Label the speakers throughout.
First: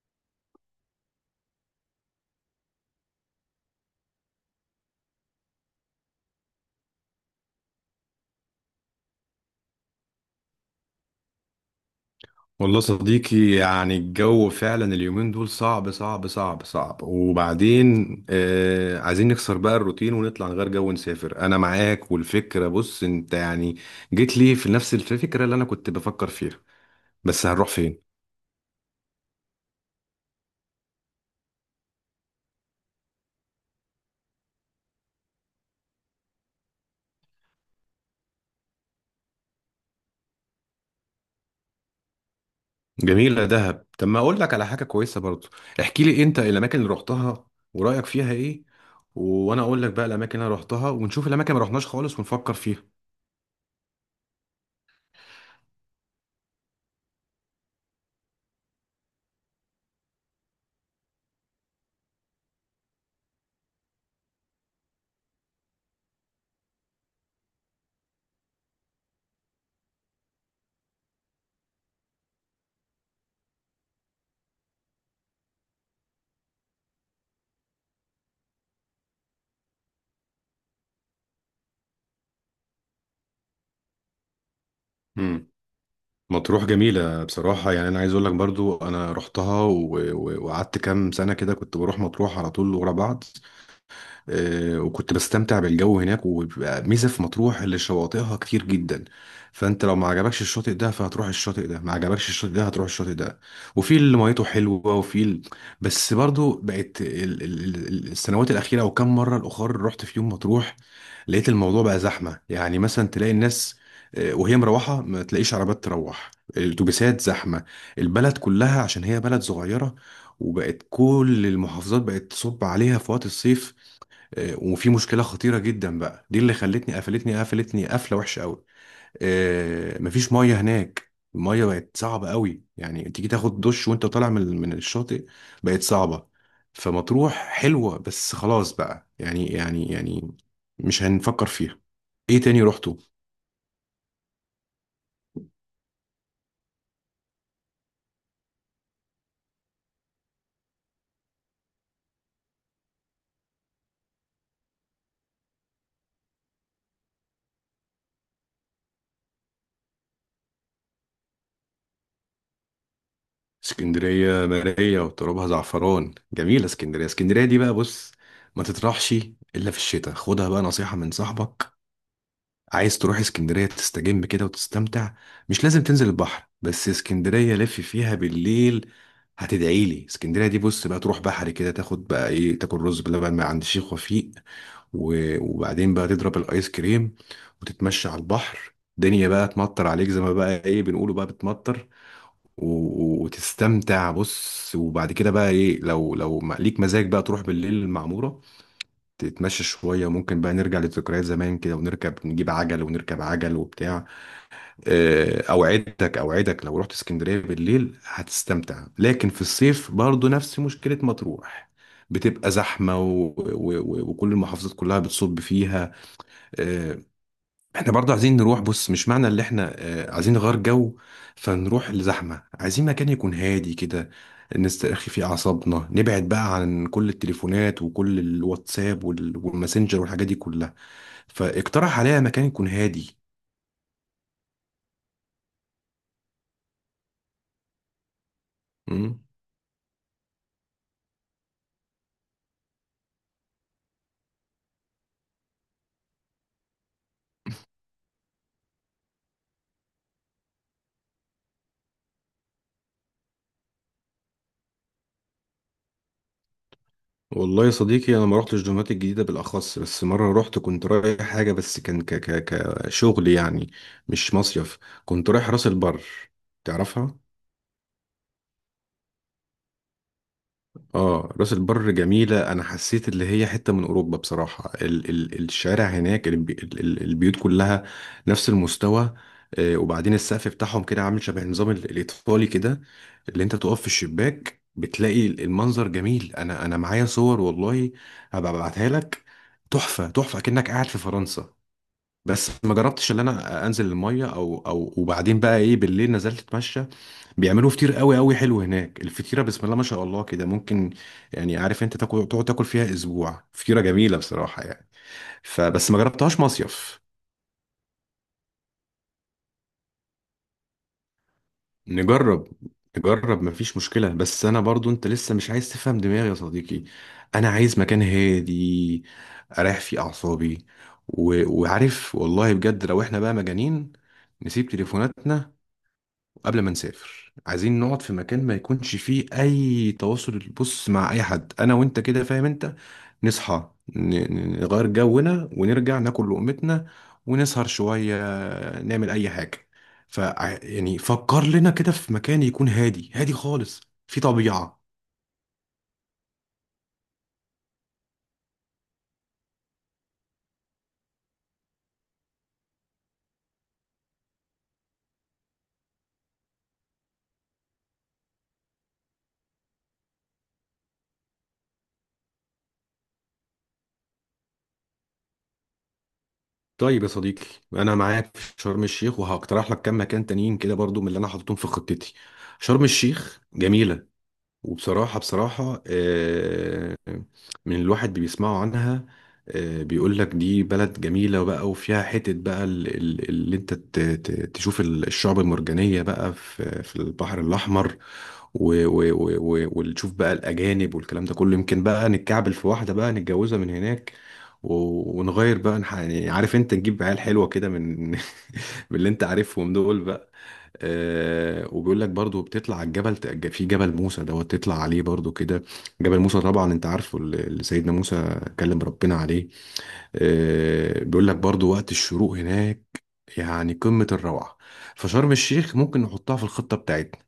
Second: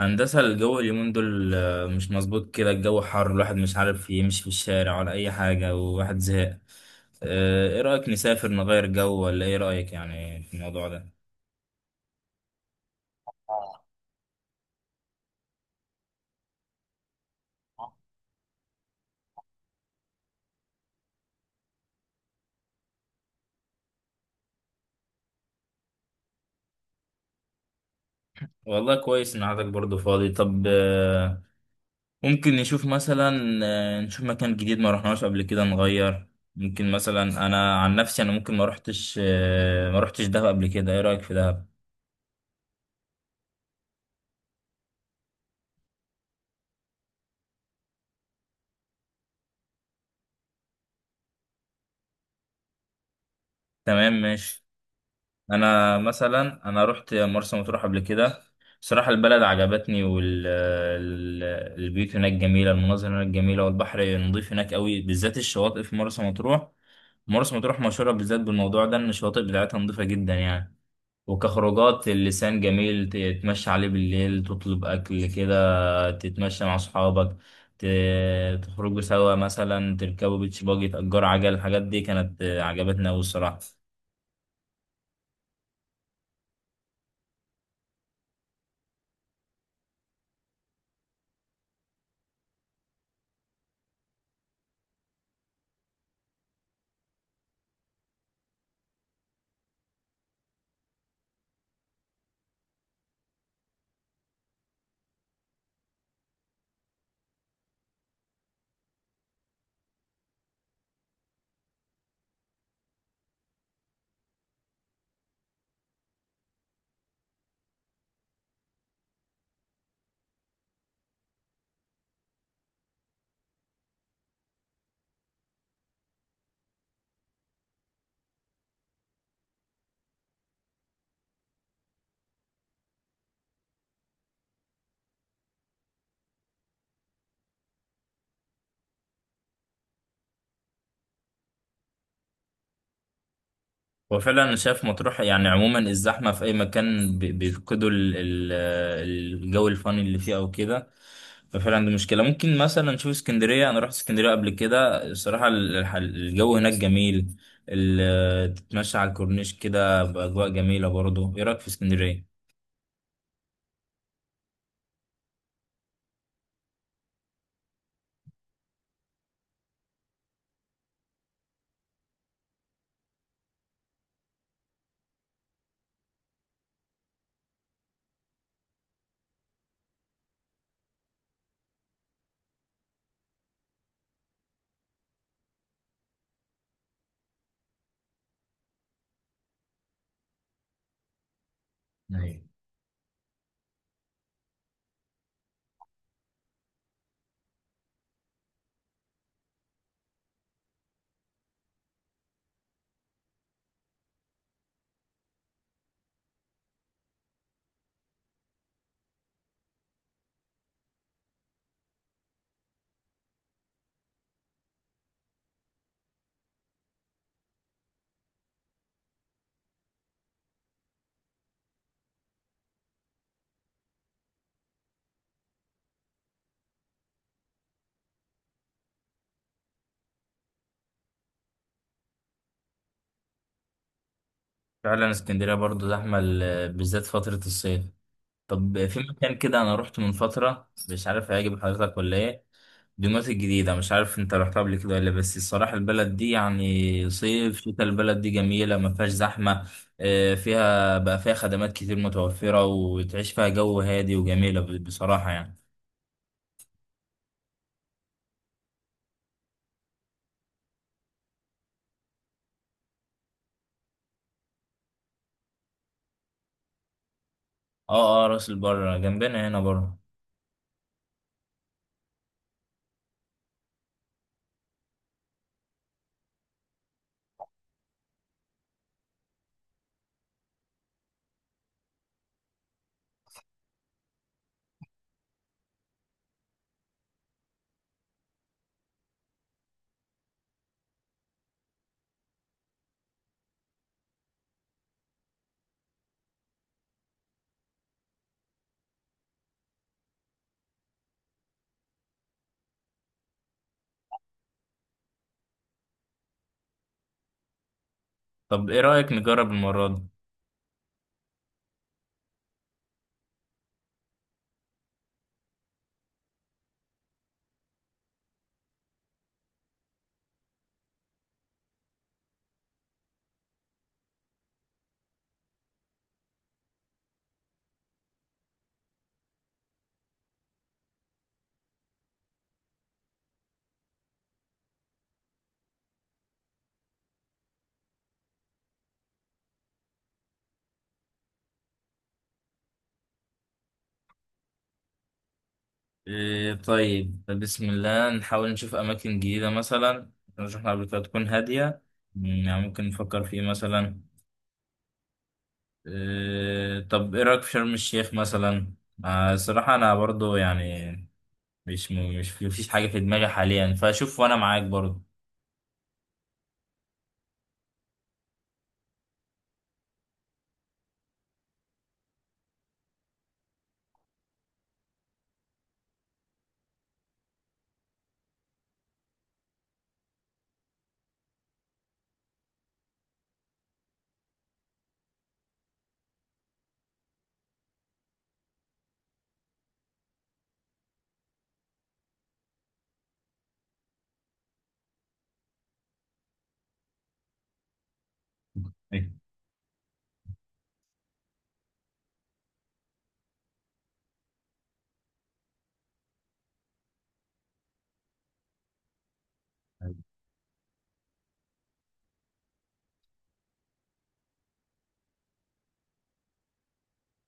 Speaker 1: هندسة، الجو اليومين دول مش مظبوط كده. الجو حر، الواحد مش عارف يمشي في الشارع ولا أي حاجة، وواحد زهق. إيه رأيك نسافر نغير جو؟ ولا إيه رأيك يعني في الموضوع ده؟
Speaker 2: والله صديقي، يعني الجو فعلا اليومين دول صعب صعب صعب صعب. وبعدين عايزين نكسر بقى الروتين ونطلع نغير جو ونسافر، انا معاك. والفكرة بص انت يعني جيت لي في نفس الفكرة اللي انا كنت بفكر فيها. بس هنروح فين؟
Speaker 1: والله كويس إن عندك برضه فاضي. طب، ممكن نشوف مثلا، نشوف مكان جديد ما رحناش قبل كده نغير. ممكن مثلا، أنا عن نفسي أنا ممكن ما رحتش، ما رحتش دهب قبل كده. إيه رأيك في دهب؟
Speaker 2: جميلة دهب. طب ما اقول لك على حاجة كويسة برضو، احكي لي انت الاماكن اللي رحتها ورأيك فيها ايه، وانا اقول لك بقى الاماكن اللي أنا رحتها، ونشوف الاماكن اللي ما رحناش خالص ونفكر فيها.
Speaker 1: تمام، ماشي. انا مثلا رحت مرسى مطروح قبل كده. بصراحه البلد عجبتني، والبيوت هناك جميله، المناظر هناك جميله، والبحر نظيف هناك قوي، بالذات الشواطئ في مرسى مطروح. مرسى مطروح مشهوره بالذات بالموضوع ده، ان الشواطئ بتاعتها نظيفه جدا يعني. وكخروجات اللسان جميل، تتمشى عليه بالليل، تطلب اكل كده، تتمشى مع اصحابك، تخرجوا سوا، مثلا تركبوا بيتش باجي، تأجروا عجل. الحاجات دي كانت عجبتنا قوي الصراحه.
Speaker 2: مطروح جميلة بصراحة، يعني أنا عايز أقول لك برضو أنا رحتها وقعدت كام سنة كده كنت بروح مطروح على طول ورا بعض. وكنت بستمتع بالجو هناك، وبيبقى ميزة في مطروح اللي شواطئها كتير جدا. فانت لو ما عجبكش الشاطئ ده فهتروح الشاطئ ده، ما عجبكش الشاطئ ده هتروح الشاطئ ده. وفي اللي ميته حلوة بس برضو بقت السنوات الأخيرة، أو كم مرة الأخر رحت في يوم مطروح لقيت الموضوع بقى زحمة. يعني مثلا تلاقي الناس، وهي مروحة ما تلاقيش عربات تروح، الأتوبيسات زحمة، البلد كلها عشان هي بلد صغيرة. وبقت كل المحافظات بقت تصب عليها في وقت الصيف. وفي مشكله خطيره جدا بقى دي اللي خلتني قفلتني قفله وحشه قوي. مفيش ميه هناك، الميه بقت صعبه قوي. يعني تيجي تاخد دش وانت طالع من الشاطئ، بقت صعبه. فمطروح حلوه بس خلاص بقى، يعني مش هنفكر فيها. ايه تاني رحته؟
Speaker 1: هو فعلا انا شايف مطروح يعني عموما الزحمه في اي مكان بيفقدوا الجو الفاني اللي فيه او كده. ففعلا دي مشكله. ممكن مثلا نشوف اسكندريه، انا رحت اسكندريه قبل كده. الصراحه الجو هناك جميل، تتمشى على الكورنيش كده باجواء جميله برضه. ايه رايك في اسكندريه؟
Speaker 2: اسكندريه مرايه وترابها زعفران، جميله اسكندريه دي بقى بص، ما تطرحش الا في الشتاء، خدها بقى نصيحه من صاحبك. عايز تروح اسكندرية تستجم كده وتستمتع، مش لازم تنزل البحر، بس اسكندرية لف فيها بالليل هتدعي لي. اسكندرية دي بص بقى تروح بحري كده، تاخد بقى ايه، تاكل رز بلبن من عند الشيخ وفيق، وبعدين بقى تضرب الايس كريم، وتتمشى على البحر. الدنيا بقى تمطر عليك زي ما بقى ايه بنقوله، بقى بتمطر.
Speaker 1: أيوة.
Speaker 2: وتستمتع بص. وبعد كده بقى ايه، لو ليك مزاج بقى تروح بالليل المعمورة، تتمشى شوية. ممكن بقى نرجع لذكريات زمان كده، ونركب نجيب عجل ونركب عجل وبتاع. أوعدك أوعدك لو رحت اسكندرية بالليل هتستمتع، لكن في الصيف برضو نفس مشكلة مطروح، بتبقى زحمة وكل المحافظات كلها بتصب فيها. آه، احنا برضه عايزين نروح بص، مش معنى اللي احنا عايزين نغير جو فنروح لزحمة. عايزين مكان يكون هادي كده، نسترخي فيه أعصابنا، نبعد بقى عن كل التليفونات وكل الواتساب والماسنجر والحاجات دي كلها. فاقترح عليا مكان يكون هادي.
Speaker 1: فعلا اسكندريه برضه زحمه بالذات فتره الصيف. طب في
Speaker 2: مم.
Speaker 1: مكان كده انا رحت من فتره، مش عارف هيعجب حضرتك ولا ايه. دمياط الجديدة، مش عارف انت رحتها قبل كده ولا، بس الصراحة البلد دي يعني صيف شتاء البلد دي جميلة، ما فيهاش زحمة. اه، فيها بقى، فيها خدمات كتير متوفرة، وتعيش فيها جو هادي وجميلة بصراحة يعني.
Speaker 2: والله يا صديقي انا ما رحتش دمياط الجديده بالاخص، بس مره رحت كنت رايح حاجه، بس كان ك ك كشغل يعني، مش مصيف. كنت رايح راس البر، تعرفها.
Speaker 1: اه اه، راس البر جنبنا هنا بره.
Speaker 2: اه، راس البر جميلة. انا حسيت اللي هي حتة من اوروبا بصراحة. ال ال الشارع هناك، البيوت كلها نفس المستوى. وبعدين السقف بتاعهم كده عامل شبه النظام الايطالي كده، اللي انت تقف في الشباك بتلاقي المنظر جميل. انا معايا صور والله، هبقى ابعتها لك. تحفة تحفة كأنك قاعد في فرنسا. بس ما جربتش ان انا انزل المية، او وبعدين بقى ايه بالليل نزلت اتمشى. بيعملوا فطير قوي قوي حلو هناك. الفطيره بسم الله ما شاء الله كده، ممكن يعني عارف انت تاكل تقعد تاكل فيها اسبوع، فطيره جميله بصراحه يعني. فبس ما جربتهاش مصيف.
Speaker 1: طب ايه رأيك نجرب المرة دي؟
Speaker 2: نجرب. نجرب، مفيش مشكله. بس انا برضو، انت لسه مش عايز تفهم دماغي يا صديقي. انا عايز مكان هادي اريح فيه اعصابي، وعارف والله بجد لو احنا بقى مجانين نسيب تليفوناتنا قبل ما نسافر. عايزين نقعد في مكان ما يكونش فيه اي تواصل بص مع اي حد، انا وانت كده فاهم انت، نصحى نغير جونا ونرجع ناكل لقمتنا، ونسهر شوية، نعمل اي حاجة. ف يعني فكر لنا كده في مكان يكون هادي هادي خالص، في طبيعة.
Speaker 1: اه، طيب بسم الله، نحاول نشوف أماكن جديدة مثلا رحنا قبل كده، تكون هادية. مم، يعني ممكن نفكر في ايه مثلا؟ إيه، طب ايه رايك في شرم الشيخ مثلا؟ الصراحه انا برضو يعني، مش مفيش حاجه في دماغي حاليا، فشوف وانا معاك برضو.
Speaker 2: طيب يا صديقي، انا معاك في شرم الشيخ، وهقترح لك كام مكان تانيين كده برضو من اللي انا حاططهم في خطتي. شرم الشيخ جميلة، وبصراحة بصراحة من الواحد بيسمعوا عنها. بيقول لك دي بلد جميلة بقى، وفيها حتة بقى اللي انت تشوف الشعب المرجانية بقى في البحر الأحمر. وتشوف بقى الأجانب والكلام ده كله، يمكن بقى نتكعبل في واحدة بقى نتجوزها من هناك، ونغير بقى، يعني عارف انت، نجيب عيال حلوة كده من من اللي
Speaker 1: إيه؟
Speaker 2: انت عارفهم دول. وبيقول لك برضو بتطلع على الجبل، في جبل موسى دوت تطلع عليه برضو كده. جبل موسى طبعا انت عارفه، اللي سيدنا موسى كلم ربنا عليه. بيقول لك برضو وقت الشروق هناك يعني قمة الروعة. فشرم الشيخ ممكن نحطها في الخطة بتاعتنا.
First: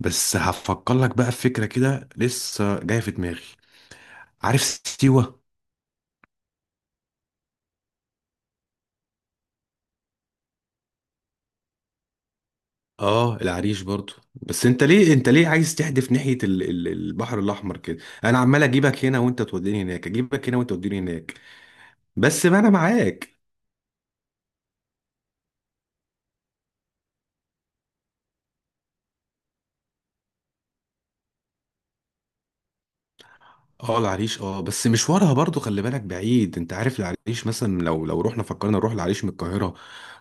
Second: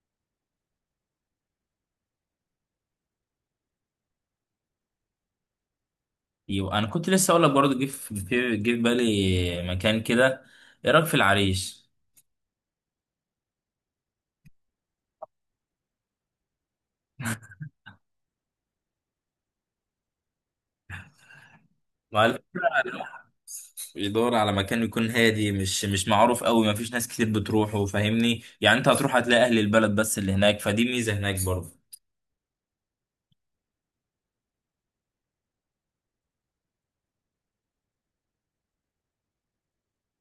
Speaker 2: بس هفكر لك بقى في فكرة كده لسه جاية في دماغي. عارف سيوة؟
Speaker 1: ايوه، انا كنت لسه اقول لك برضه، جه في جه في بالي مكان كده. ايه رايك في العريش؟
Speaker 2: اه، العريش برضو. بس انت ليه عايز تحدف ناحية البحر الاحمر كده؟ انا عمال اجيبك هنا وانت توديني هناك، اجيبك هنا وانت توديني هناك.
Speaker 1: مع الفكره.
Speaker 2: بس ما انا
Speaker 1: الواحد
Speaker 2: معاك.
Speaker 1: يدور على مكان يكون هادي، مش معروف قوي، ما فيش ناس كتير بتروحه. فاهمني يعني، انت هتروح هتلاقي اهل البلد بس اللي هناك، فدي ميزه هناك برضه.
Speaker 2: اه العريش، اه بس مشوارها برضو خلي بالك بعيد. انت عارف العريش مثلا، لو رحنا فكرنا نروح العريش من القاهرة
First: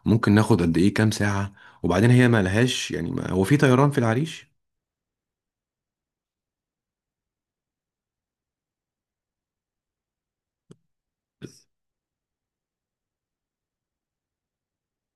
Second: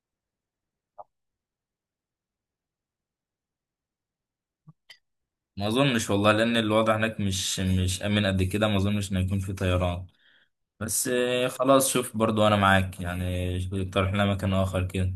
Speaker 2: ممكن ناخد قد ايه كام ساعة؟ وبعدين هي ما لهاش، يعني ما هو في طيران في العريش؟
Speaker 1: ما اظنش والله، لان الوضع هناك مش امن قد كده، ما اظنش ان يكون في طيران. بس خلاص شوف برضو، انا معاك يعني. اقترح لنا مكان اخر كده.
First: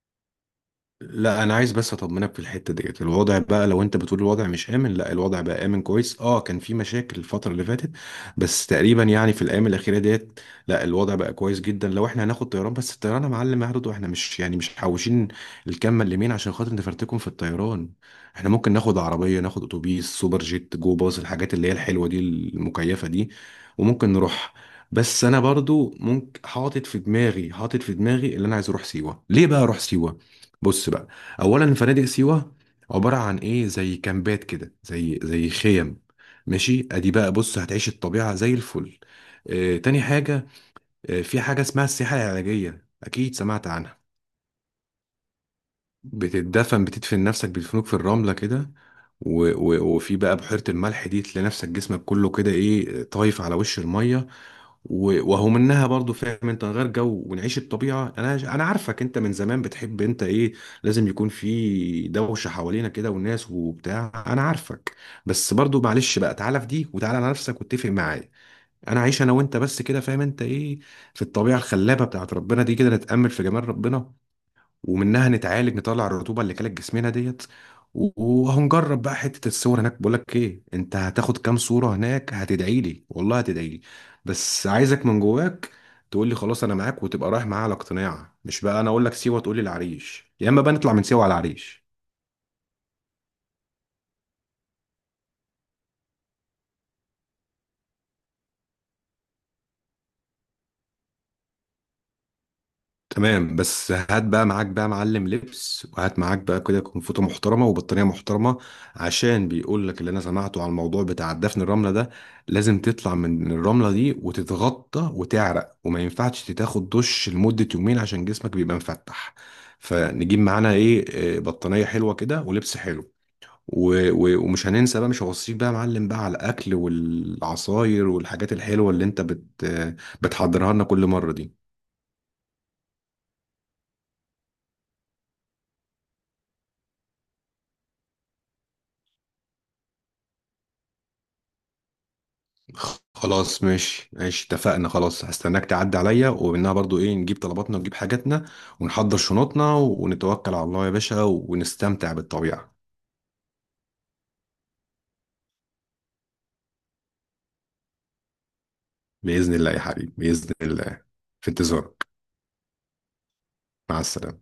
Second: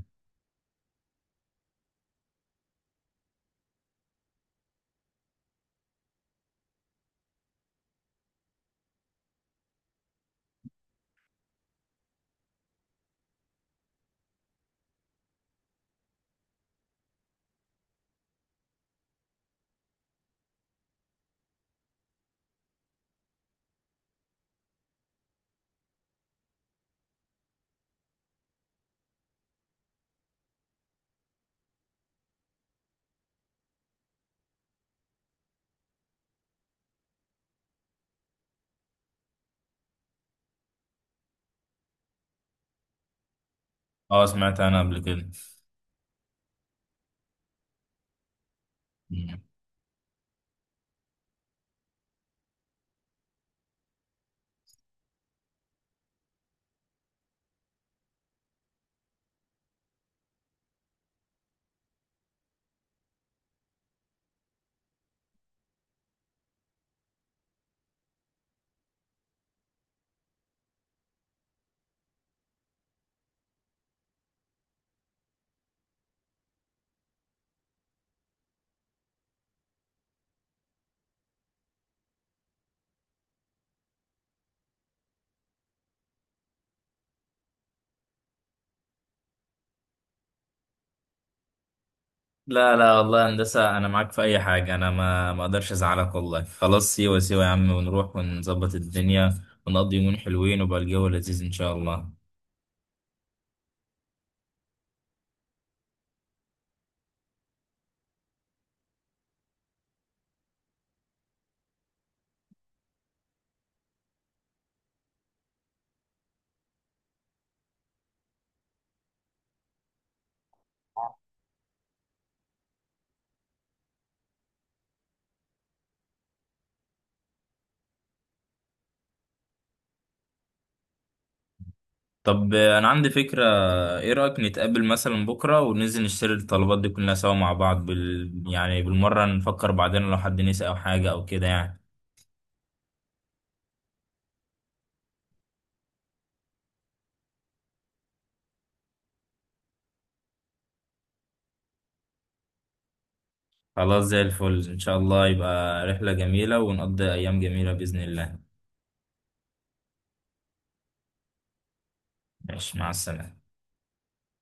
Speaker 2: لا، انا عايز بس اطمنك في الحته ديت، الوضع بقى لو انت بتقول الوضع مش امن، لا الوضع بقى امن كويس. اه، كان في مشاكل الفتره اللي فاتت، بس تقريبا يعني في الايام الاخيره ديت لا الوضع بقى كويس جدا. لو احنا هناخد طيران، بس الطيران يا معلم هياخد، واحنا مش يعني مش محوشين الكام مليمين عشان خاطر نفرتكم في الطيران. احنا ممكن ناخد عربيه، ناخد اتوبيس سوبر جيت، جو باص، الحاجات اللي هي الحلوه دي المكيفه دي، وممكن نروح. بس انا برضو ممكن حاطط في دماغي اللي انا عايز اروح سيوه. ليه بقى اروح سيوه؟ بص بقى، اولا فنادق سيوه عباره عن ايه، زي كامبات كده، زي خيم. ماشي، ادي بقى بص هتعيش الطبيعه زي الفل. تاني حاجه، في حاجه اسمها السياحه العلاجيه، اكيد سمعت عنها.
Speaker 1: اه سمعت انا قبل كده.
Speaker 2: بتدفن نفسك، بيدفنوك في الرملة كده.
Speaker 1: مم.
Speaker 2: وفي بقى بحيرة الملح دي تلاقي نفسك جسمك كله كده ايه طايف على وش المية. وهو منها برضو، فاهم انت، نغير جو ونعيش الطبيعة. انا عارفك انت من زمان بتحب انت ايه، لازم يكون في دوشة حوالينا كده والناس وبتاع، انا عارفك. بس برضو معلش بقى تعالى في دي، وتعالى على نفسك واتفق معايا. انا عايش انا وانت بس كده فاهم انت ايه، في الطبيعة الخلابة بتاعت ربنا دي كده، نتأمل في جمال ربنا. ومنها نتعالج، نطلع الرطوبه اللي كانت جسمنا ديت. وهنجرب بقى حته الصور هناك. بقول لك ايه، انت هتاخد كام صوره هناك هتدعي لي والله، هتدعي لي. بس عايزك من جواك تقول لي خلاص انا معاك، وتبقى رايح معايا على اقتناع، مش بقى انا اقول لك سيوه تقول لي العريش، يا اما بقى نطلع من سيوه على العريش.
Speaker 1: لا لا، والله هندسة انا معاك في اي حاجة، انا ما اقدرش ازعلك والله. خلاص، سيوة سيوة يا عم، ونروح ونظبط الدنيا ونقضي يومين حلوين، وبقى الجو لذيذ ان شاء الله.
Speaker 2: تمام، بس هات بقى معاك بقى معلم لبس، وهات معاك بقى كده كنفوطة محترمة وبطانية محترمة. عشان بيقول لك اللي انا سمعته على الموضوع بتاع دفن الرملة ده، لازم تطلع من الرملة دي وتتغطى وتعرق، وما ينفعش تاخد دش لمدة يومين عشان جسمك بيبقى مفتح. فنجيب معانا ايه، بطانية حلوة كده ولبس حلو، ومش هننسى بقى، مش هوصيك بقى يا معلم بقى على الاكل والعصاير والحاجات الحلوة اللي انت بت آه، بتحضرها لنا كل مرة دي.
Speaker 1: طب انا عندي فكرة. ايه رأيك نتقابل مثلا بكرة وننزل نشتري الطلبات دي كلها سوا مع بعض بال... يعني بالمرة، نفكر بعدين لو حد نسي او حاجة او كده يعني.
Speaker 2: خلاص ماشي ماشي اتفقنا. خلاص هستناك تعدي عليا ومنها برضو ايه، نجيب طلباتنا ونجيب حاجاتنا، ونحضر شنطنا ونتوكل على الله يا باشا ونستمتع بالطبيعة.
Speaker 1: خلاص زي الفل إن شاء الله، يبقى رحلة جميلة ونقضي أيام جميلة بإذن الله.
Speaker 2: بإذن الله يا حبيبي، بإذن الله. في انتظارك.
Speaker 1: ماشي، مع السلامة.
Speaker 2: مع السلامة.